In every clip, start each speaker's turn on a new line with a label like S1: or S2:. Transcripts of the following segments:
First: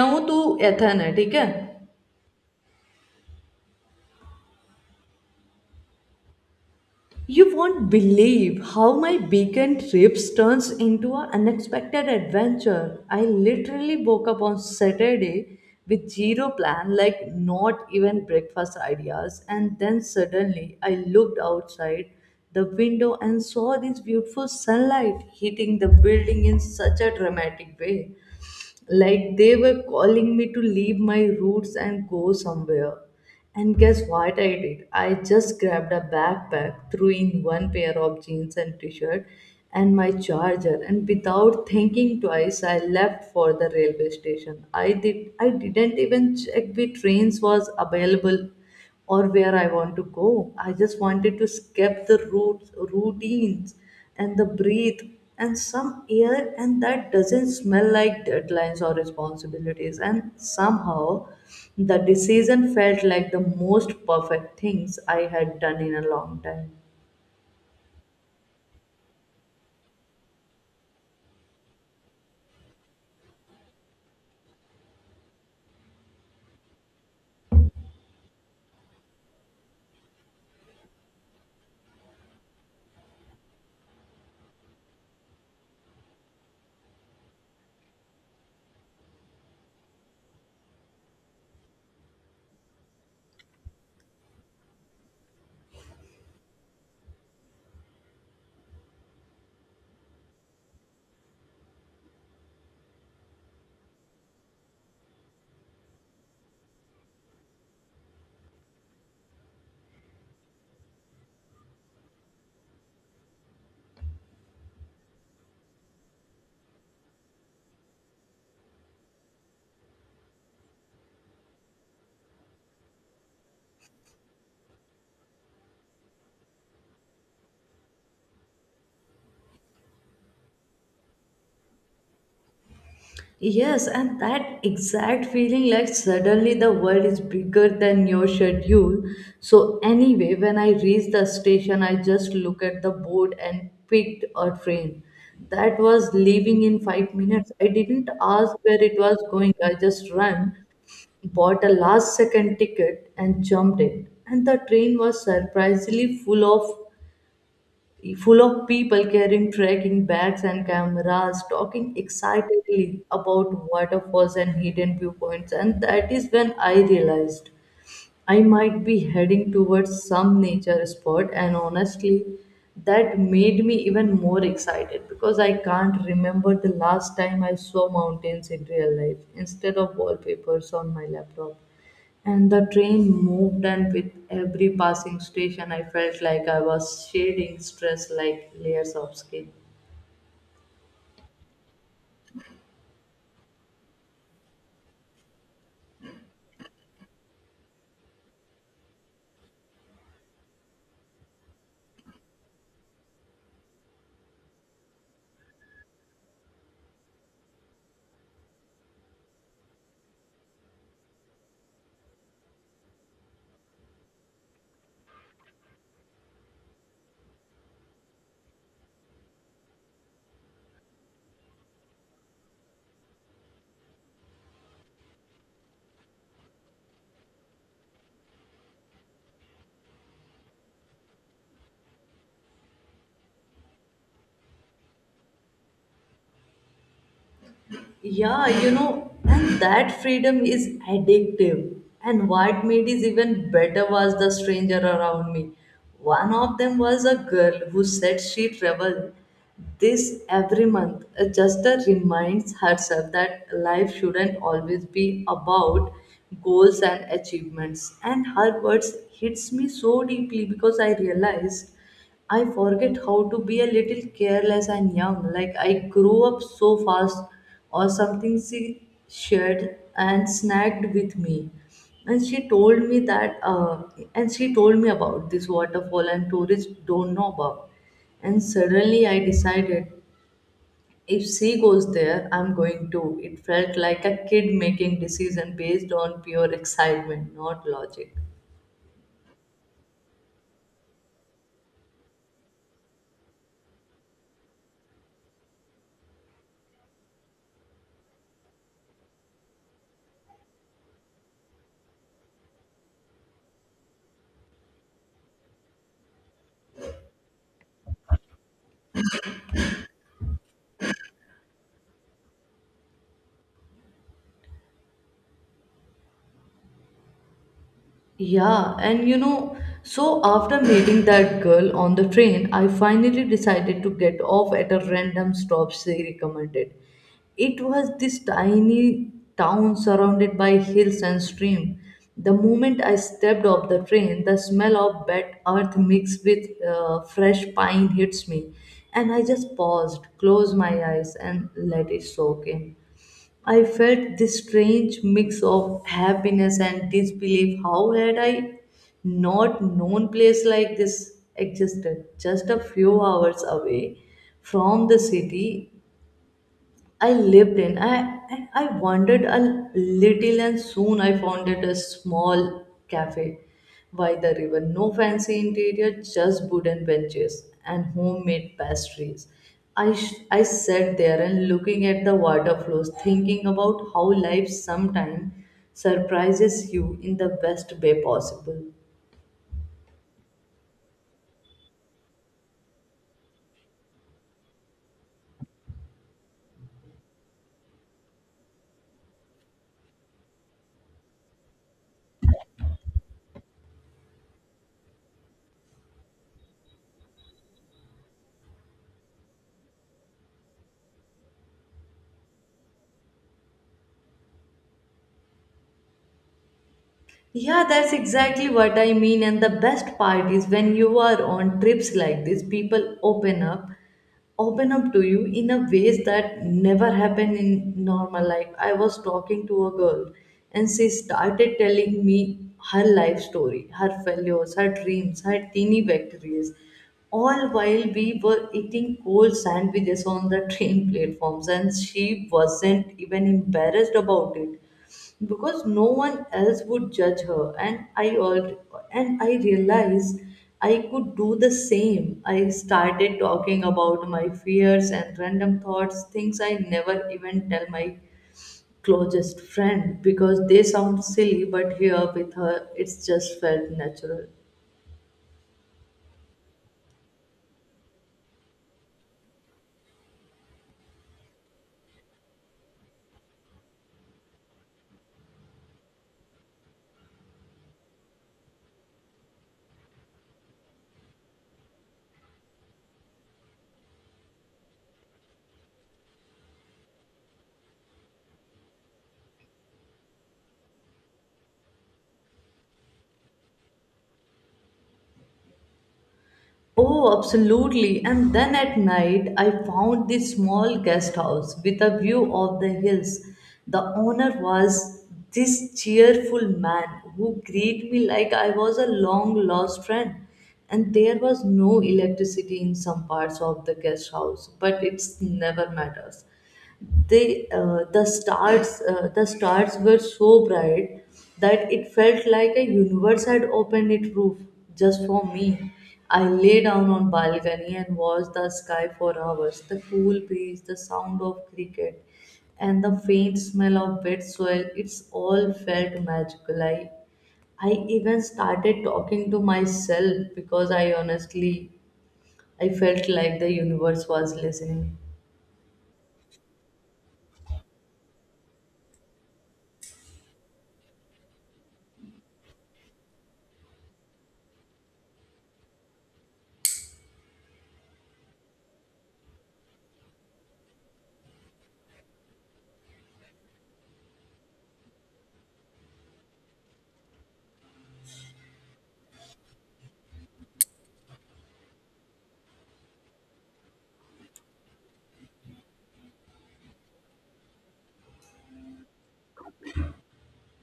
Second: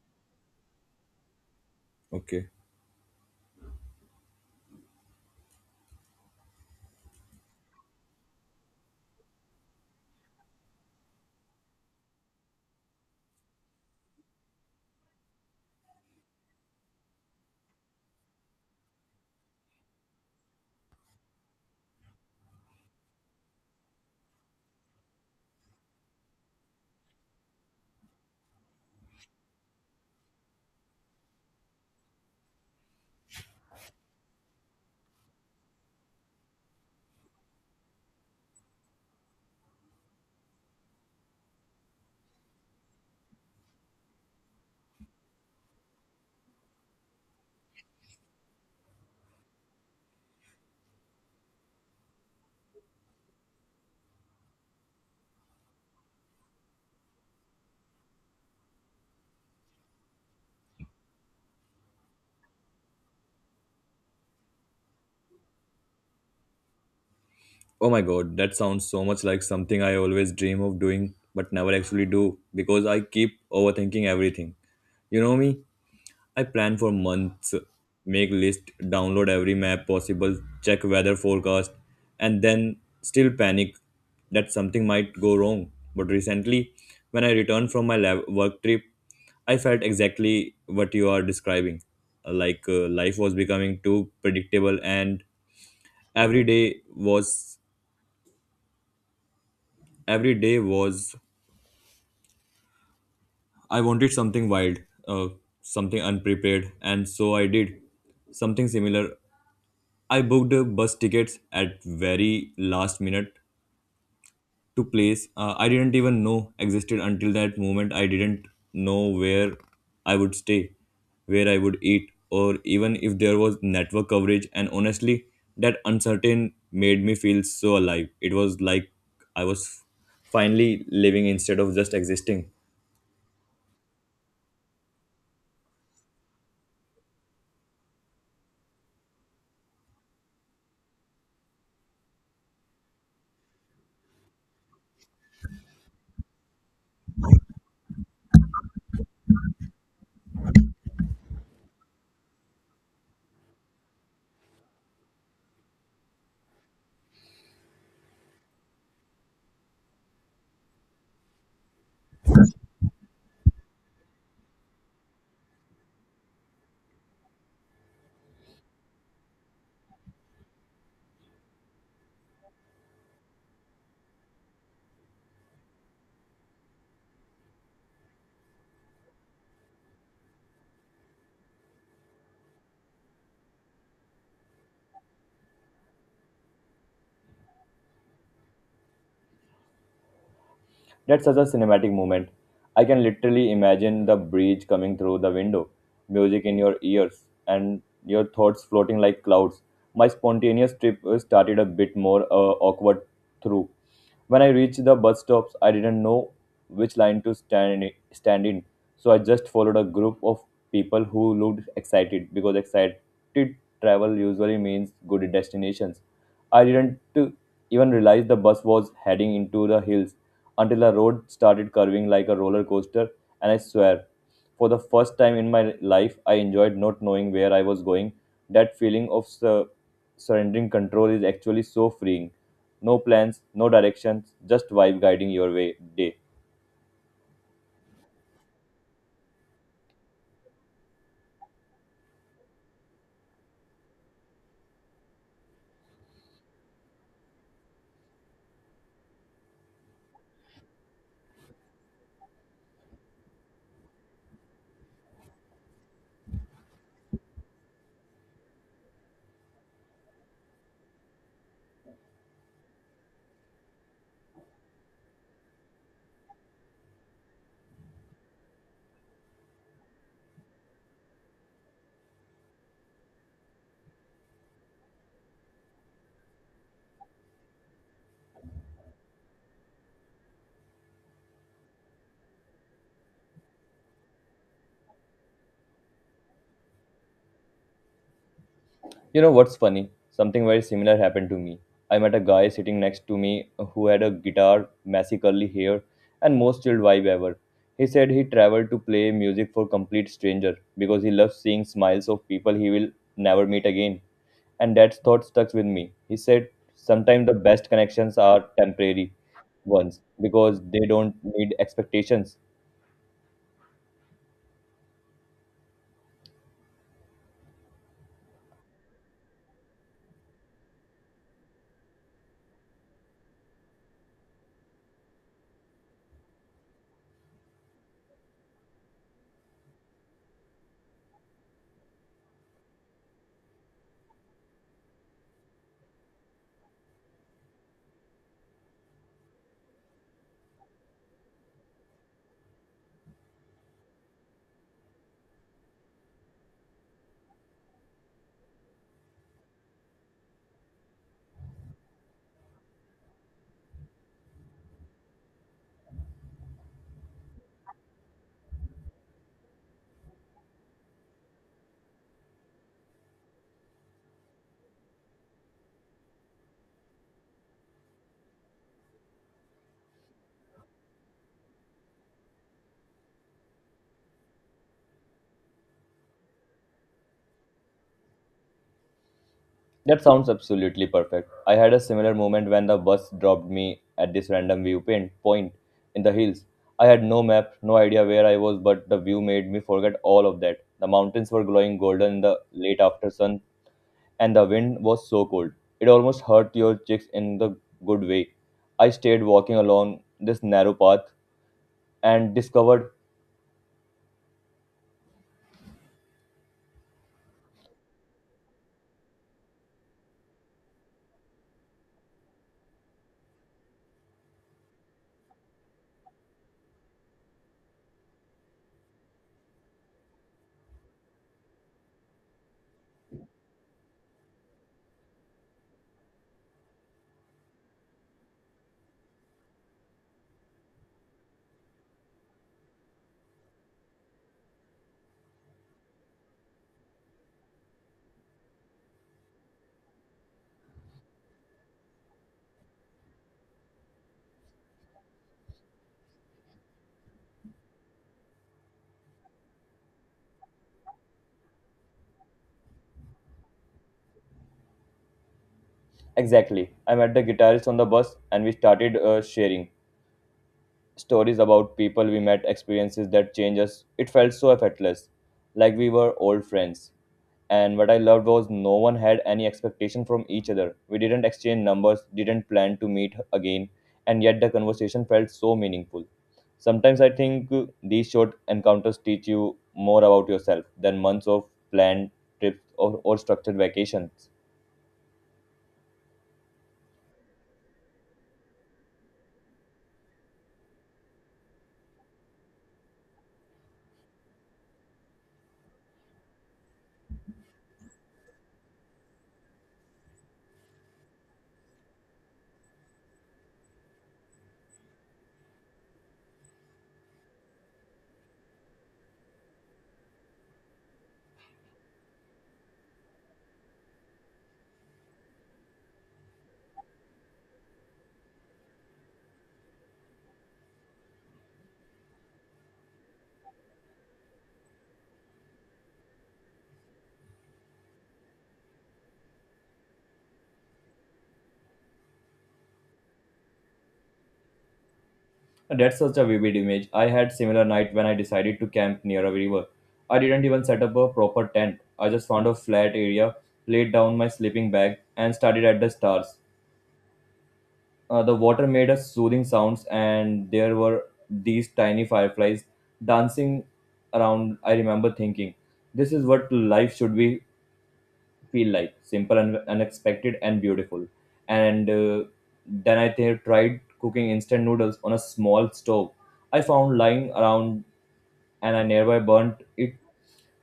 S1: नौ तो एथन है You won't
S2: Okay.
S1: believe how my weekend trips turns into an unexpected adventure. I literally woke up on saturday with zero plan, like not even breakfast ideas, and then suddenly I looked outside the window and saw this beautiful sunlight hitting the building in such a dramatic way. Like they were calling me to leave my roots and go somewhere. And guess what I did? I just grabbed a backpack, threw in one pair of jeans and t shirt and my charger, and without thinking twice I left for the railway station. I didn't even check which trains was available or where I want to go. I just wanted to skip the routines and the breathe and some air and that doesn't smell like deadlines or responsibilities, and somehow the decision felt like the most perfect things I had done in a long time.
S2: Oh my god, that sounds so much like something I always dream of doing but never actually do because I keep overthinking everything. You know me? I plan for months, make list, download every map possible, check weather forecast, and then still panic that something might go wrong. But recently, when I returned from my lab work trip, I felt exactly what you are describing. Like life was becoming too predictable and every day was every day was I wanted something wild, uh, something unprepared, and so I did something similar. I booked bus tickets at very last minute to place I didn't even know existed until that moment. I didn't know where I would stay, where I would eat, or even if there was network coverage. And honestly, that uncertain made me feel so alive. It was like I was finally living instead of just existing.
S1: Yes, and that exact feeling, like suddenly the world is bigger than your schedule. So, anyway, when I reached the station, I just looked at the board and picked a train that was leaving in 5 minutes. I didn't ask where it was going, I just ran, bought a last second ticket, and jumped in. And the train was surprisingly full of people carrying trekking bags and cameras, talking excitedly about waterfalls and hidden viewpoints. And that is when I realized I might be heading towards some nature spot, and honestly, that made me even more excited because I can't remember the last time I saw mountains in real life instead of wallpapers on my laptop. And the train moved, and with every passing station, I felt like I was shedding stress like layers of skin.
S2: That's such a cinematic moment. I can literally imagine the breeze coming through the window, music in your ears, and your thoughts floating like clouds. My spontaneous trip started a bit more awkward through when I reached the bus stops, I didn't know which line to stand in. So I just followed a group of people who looked excited because excited travel usually means good destinations. I didn't even realize the bus was heading into the hills until the road started curving like a roller coaster, and I swear, for the first time in my life, I enjoyed not knowing where I was going. That feeling of surrendering control is actually so freeing. No plans, no directions, just vibe guiding your way day.
S1: Yeah, you know, and that freedom is addictive. And what made it even better was the stranger around me. One of them was a girl who said she traveled this every month. Just reminds herself that life shouldn't always be about goals and achievements. And her words hits me so deeply because I realized I forget how to be a little careless and young. Like I grew up so fast, or something she shared and snagged with me. And she told me that, uh, and she told me about this waterfall, and tourists don't know about. And suddenly I decided if she goes there, I'm going too. It felt like a kid making decision based on pure excitement, not logic.
S2: You know what's funny? Something very similar happened to me. I met a guy sitting next to me who had a guitar, messy curly hair, and most chilled vibe ever. He said he traveled to play music for complete stranger because he loves seeing smiles of people he will never meet again. And that thought stuck with me. He said, "Sometimes the best connections are temporary ones because they don't need expectations."
S1: Yeah, and you know, so after meeting that girl on the train, I finally decided to get off at a random stop she recommended. It was this tiny town surrounded by hills and stream. The moment I stepped off the train, the smell of wet earth mixed with fresh pine hits me, and I just paused, closed my eyes, and let it soak in. I felt this strange mix of happiness and disbelief. How had I not known place like this existed? Just a few hours away from the city, I lived in. I And I wandered a little, and soon I found it a small cafe by the river. No fancy interior, just wooden benches and homemade pastries. I sat there and looking at the water flows, thinking about how life sometimes surprises you in the best way possible.
S2: That sounds absolutely perfect. I had a similar moment when the bus dropped me at this random viewpoint point in the hills. I had no map, no idea where I was, but the view made me forget all of that. The mountains were glowing golden in the late after sun, and the wind was so cold. It almost hurt your cheeks in the good way. I stayed walking along this narrow path and discovered
S1: Yeah, that's exactly what I mean. And the best part is when you are on trips like this, people open up to you in a ways that never happen in normal life. I was talking to a girl and she started telling me her life story, her failures, her dreams, her teeny victories, all while we were eating cold sandwiches on the train platforms, and she wasn't even embarrassed about it because no one else would judge her. And I realized I could do the same. I started talking about my fears and random thoughts, things I never even tell my closest friend because they sound silly, but here with her it's just felt natural.
S2: exactly. I met the guitarist on the bus, and we started sharing stories about people we met, experiences that change us. It felt so effortless, like we were old friends. And what I loved was no one had any expectation from each other. We didn't exchange numbers, didn't plan to meet again, and yet the conversation felt so meaningful. Sometimes I think these short encounters teach you more about yourself than months of planned trips or structured vacations.
S1: Oh, absolutely. And then at night, I found this small guest house with a view of the hills. The owner was this cheerful man who greeted me like I was a long lost friend. And there was no electricity in some parts of the guest house, but it's never matters. The stars were so bright that it felt like a universe had opened its roof just for me. I lay down on balcony and watched the sky for hours, the cool breeze, the sound of cricket and the faint smell of wet soil, it's all felt magical. I even started talking to myself because I honestly I felt like the universe was listening.
S2: That's such a vivid image. I had similar night when I decided to camp near a river. I didn't even set up a proper tent. I just found a flat area, laid down my sleeping bag, and started at the stars. The water made a soothing sounds, and there were these tiny fireflies dancing around. I remember thinking, "This is what life should be feel like: simple and unexpected and beautiful." And then I tried cooking instant noodles on a small stove. I found lying around and I nearby burnt it.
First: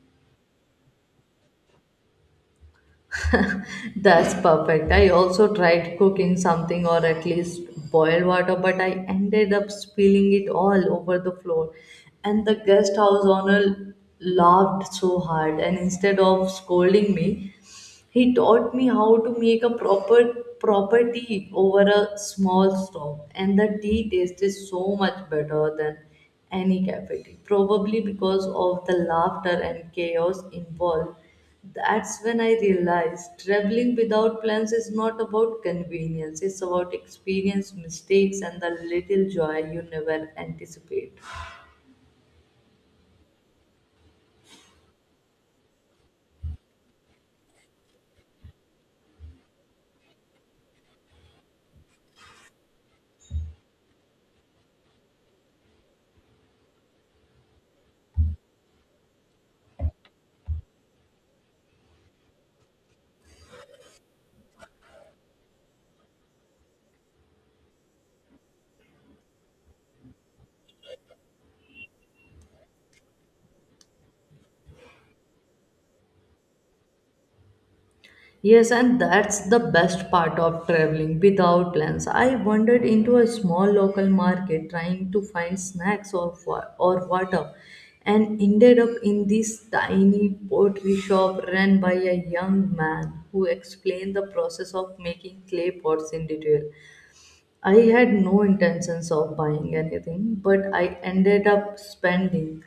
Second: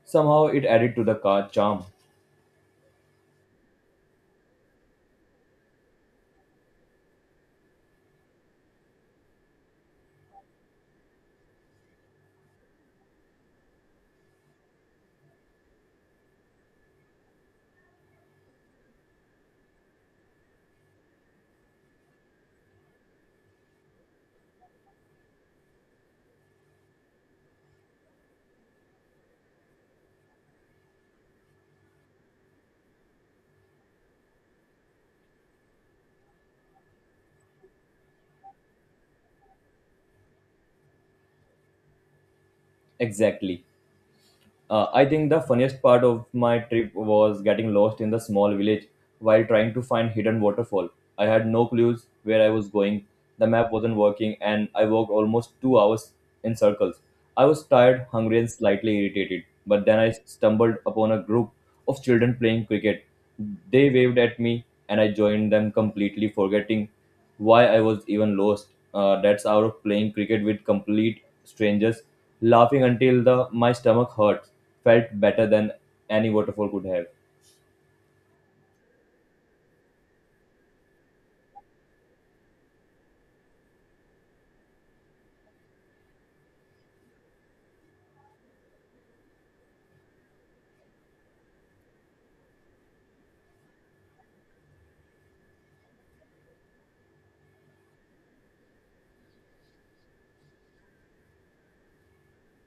S2: Somehow it added to the car charm.
S1: That's perfect. I also tried cooking something, or at least boil water, but I ended up spilling it all over the floor. And the guest house owner laughed so hard, and instead of scolding me, he taught me how to make a proper tea over a small stove, and the tea tasted so much better than any cafe tea. Probably because of the laughter and chaos involved. That's when I realized traveling without plans is not about convenience, it's about experience, mistakes, and the little joy you never anticipate.
S2: Exactly. I think the funniest part of my trip was getting lost in the small village while trying to find hidden waterfall. I had no clues where I was going. The map wasn't working and I walked almost 2 hours in circles. I was tired, hungry and slightly irritated, but then I stumbled upon a group of children playing cricket. They waved at me and I joined them completely forgetting why I was even lost. That's out of playing cricket with complete strangers, laughing until the my stomach hurt felt better than any waterfall could have.
S1: Yes, and that's the best part of traveling without plans. I wandered into a small local market trying to find or water, and ended up in this tiny pottery shop run by a young man who explained the process of making clay pots in detail. I had no intentions of buying anything, but I ended up spending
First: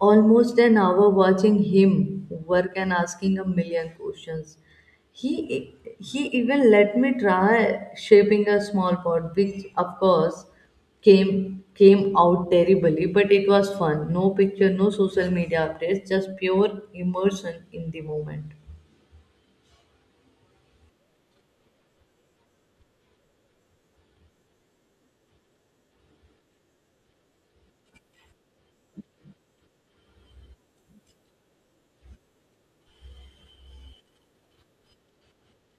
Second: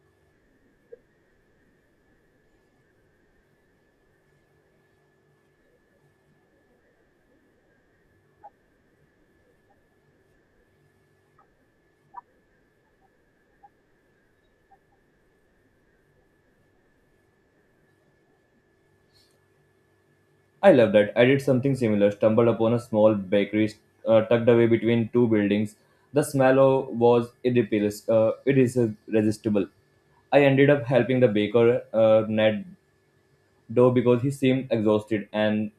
S1: almost an hour watching him work and asking a million questions. He he even let me try shaping a small pot, which of course came out terribly, but it was fun. No picture, no social media updates, just pure immersion in the moment.
S2: I love that. I did something similar, stumbled upon a small bakery tucked away between two buildings. The was irresistible. I ended up helping the baker knead dough because he seemed exhausted and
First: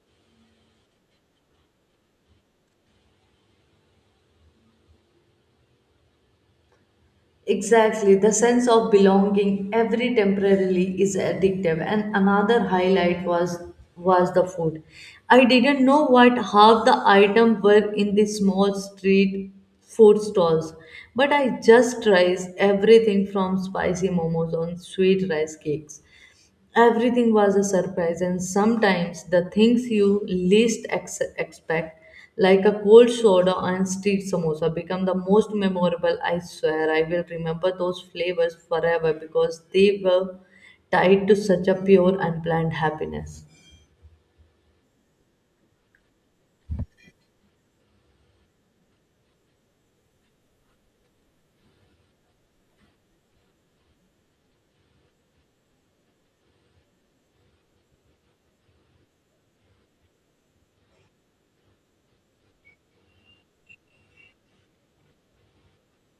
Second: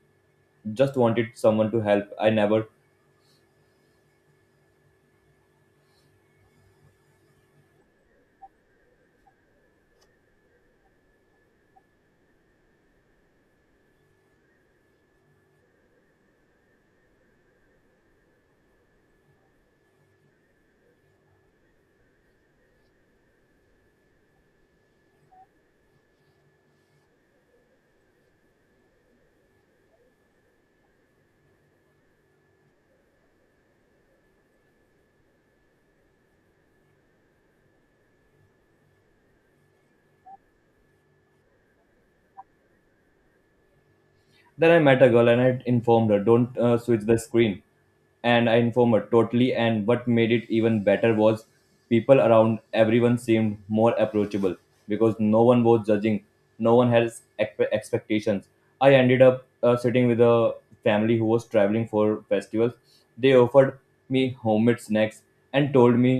S2: just wanted someone to help. I never.
S1: Exactly, the sense of belonging every temporarily is addictive. And another highlight was the food. I didn't know what half the item were in the small street food stalls, but I just tried everything from spicy momos on sweet rice cakes. Everything was a surprise, and sometimes the things you least expect, like a cold soda and street samosa, become the most memorable. I swear, I will remember those flavors forever because they were tied to such a pure, unplanned happiness.
S2: Then I met a girl and I informed her, don't switch the screen. And I informed totally. And what made it even better was people around everyone seemed more approachable because no one was judging, no one has expectations. I ended up sitting with a family who was traveling for festivals. They offered me homemade snacks and told me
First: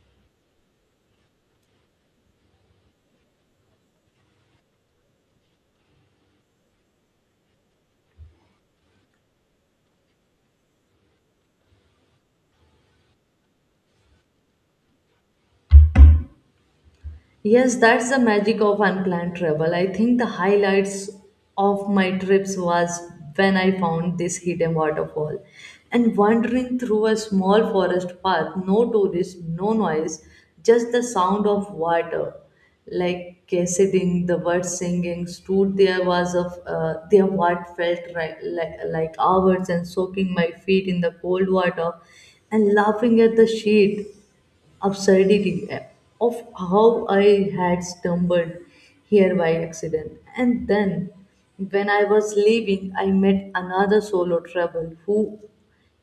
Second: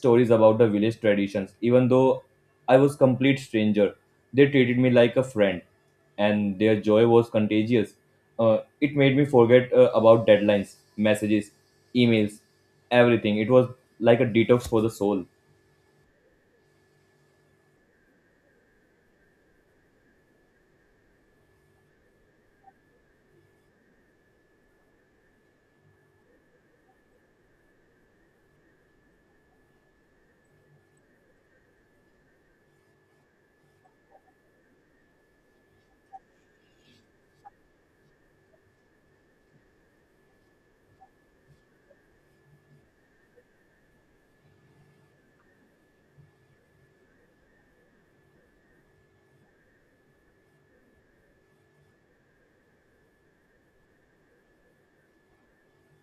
S2: stories about the village traditions. Even though I was complete stranger, they treated me like a friend, and their joy was contagious. Uh, it made me forget about deadlines, messages, emails, everything. It was like a detox for the soul.
S1: Yes, that's the magic of unplanned travel. I think the highlights of my trips was when I found this hidden waterfall and wandering through a small forest path, no tourists, no noise, just the sound of water. Like cascading, the birds singing, stood there was of their what felt right, like hours, and soaking my feet in the cold water and laughing at the sheet absurdity of how I had stumbled here by accident. And then, when I was leaving, I met another solo traveler who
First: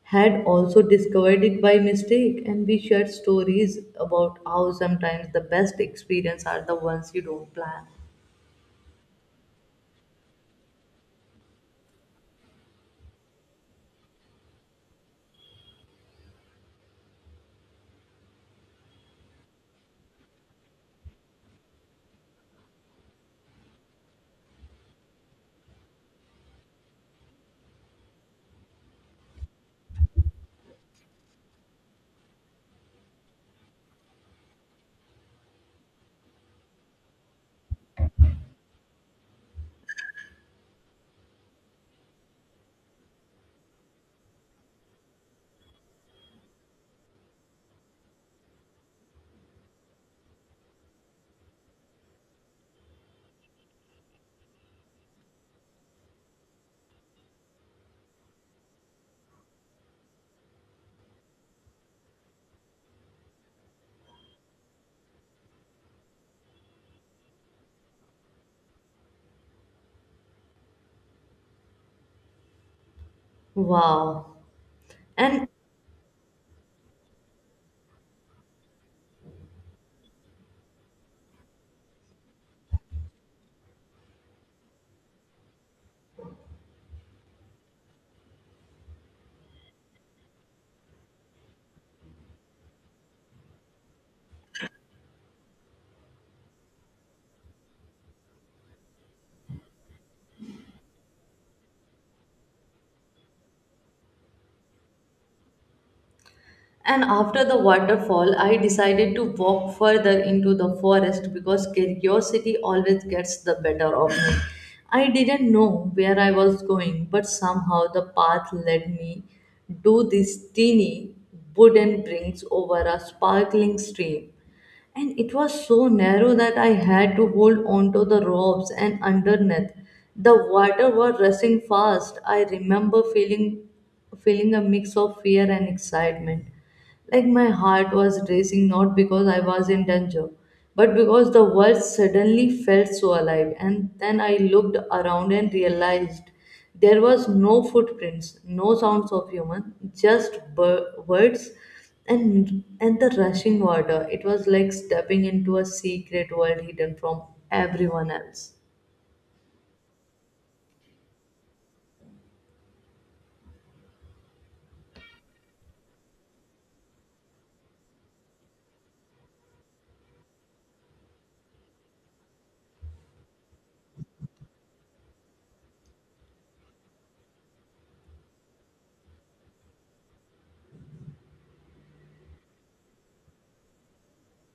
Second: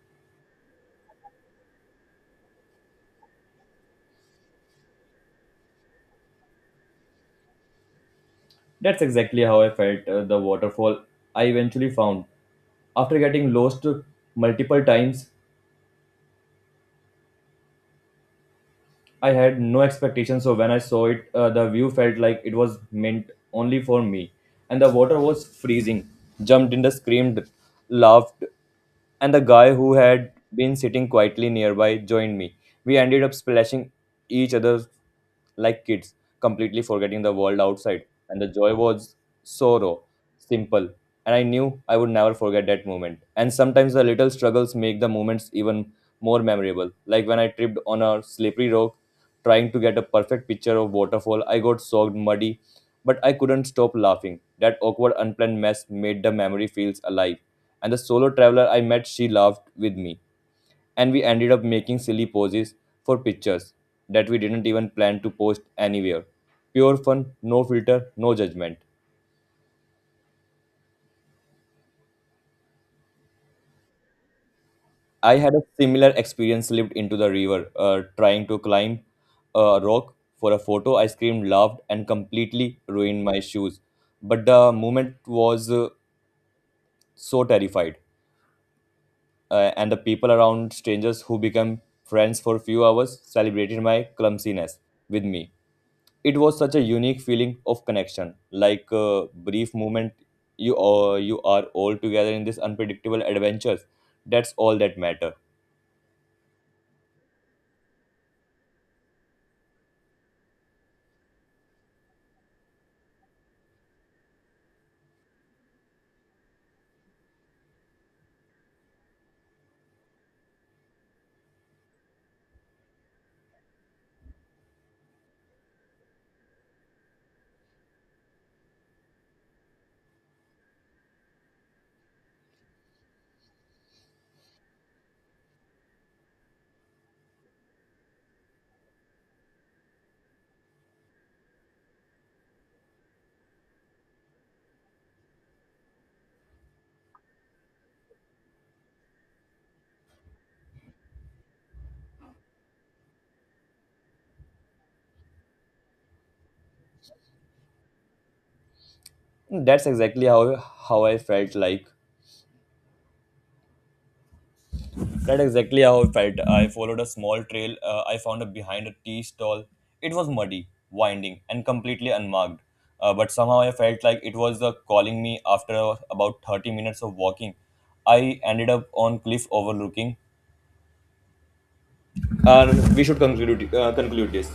S1: had also discovered it by mistake, and we shared stories about how sometimes the best experiences are the ones you don't plan.
S2: That's exactly how I felt the waterfall I eventually found. After getting lost multiple times, I had no expectations, so when I saw it, the view felt like it was meant only for me. And the water was freezing. Jumped in the screamed, laughed, and the guy who had been sitting quietly nearby joined me. We ended up splashing each other like kids, completely forgetting the world outside and the joy was so raw, simple, and I knew I would never forget that moment. And sometimes the little struggles make the moments even more memorable. Like when I tripped on a slippery rock trying to get a perfect picture of waterfall, I got soaked muddy, but I couldn't stop laughing. That awkward unplanned mess made the memory feels alive. And the solo traveler I met, she laughed with me and we ended up making silly poses for pictures that we didn't even plan to post anywhere. Pure fun, no filter, no judgment.
S1: Wow.
S2: I
S1: And
S2: had a similar experience slipped into the river trying to climb a rock for a photo. I screamed, laughed, and completely ruined my shoes. But the moment was so terrified. And the people around, strangers who become friends for a few hours, celebrated my clumsiness with me. It was such a unique feeling of connection, like a brief moment you are all together in this unpredictable adventures, that's all that matter.
S1: And after the waterfall, I decided to walk further into the forest because curiosity always gets the better of me. I didn't know where I was going, but somehow the path led me to this teeny wooden bridge over a sparkling stream, and it was so narrow that I had to hold onto the ropes, and underneath, the water was rushing fast. I remember feeling a mix of fear and excitement. Like my heart was racing, not because I was in danger, but because the world suddenly felt so alive. And then I looked around and realized there was no footprints, no sounds of human, just birds and the rushing water. It was like stepping into a secret world hidden from everyone else.
S2: That's exactly how I felt like, that's exactly how I felt. I followed a small trail I found a behind a tea stall. It was muddy, winding and completely unmarked, but somehow I felt like it was calling me. After about 30 minutes of walking I ended up on cliff overlooking uh, we should conclude this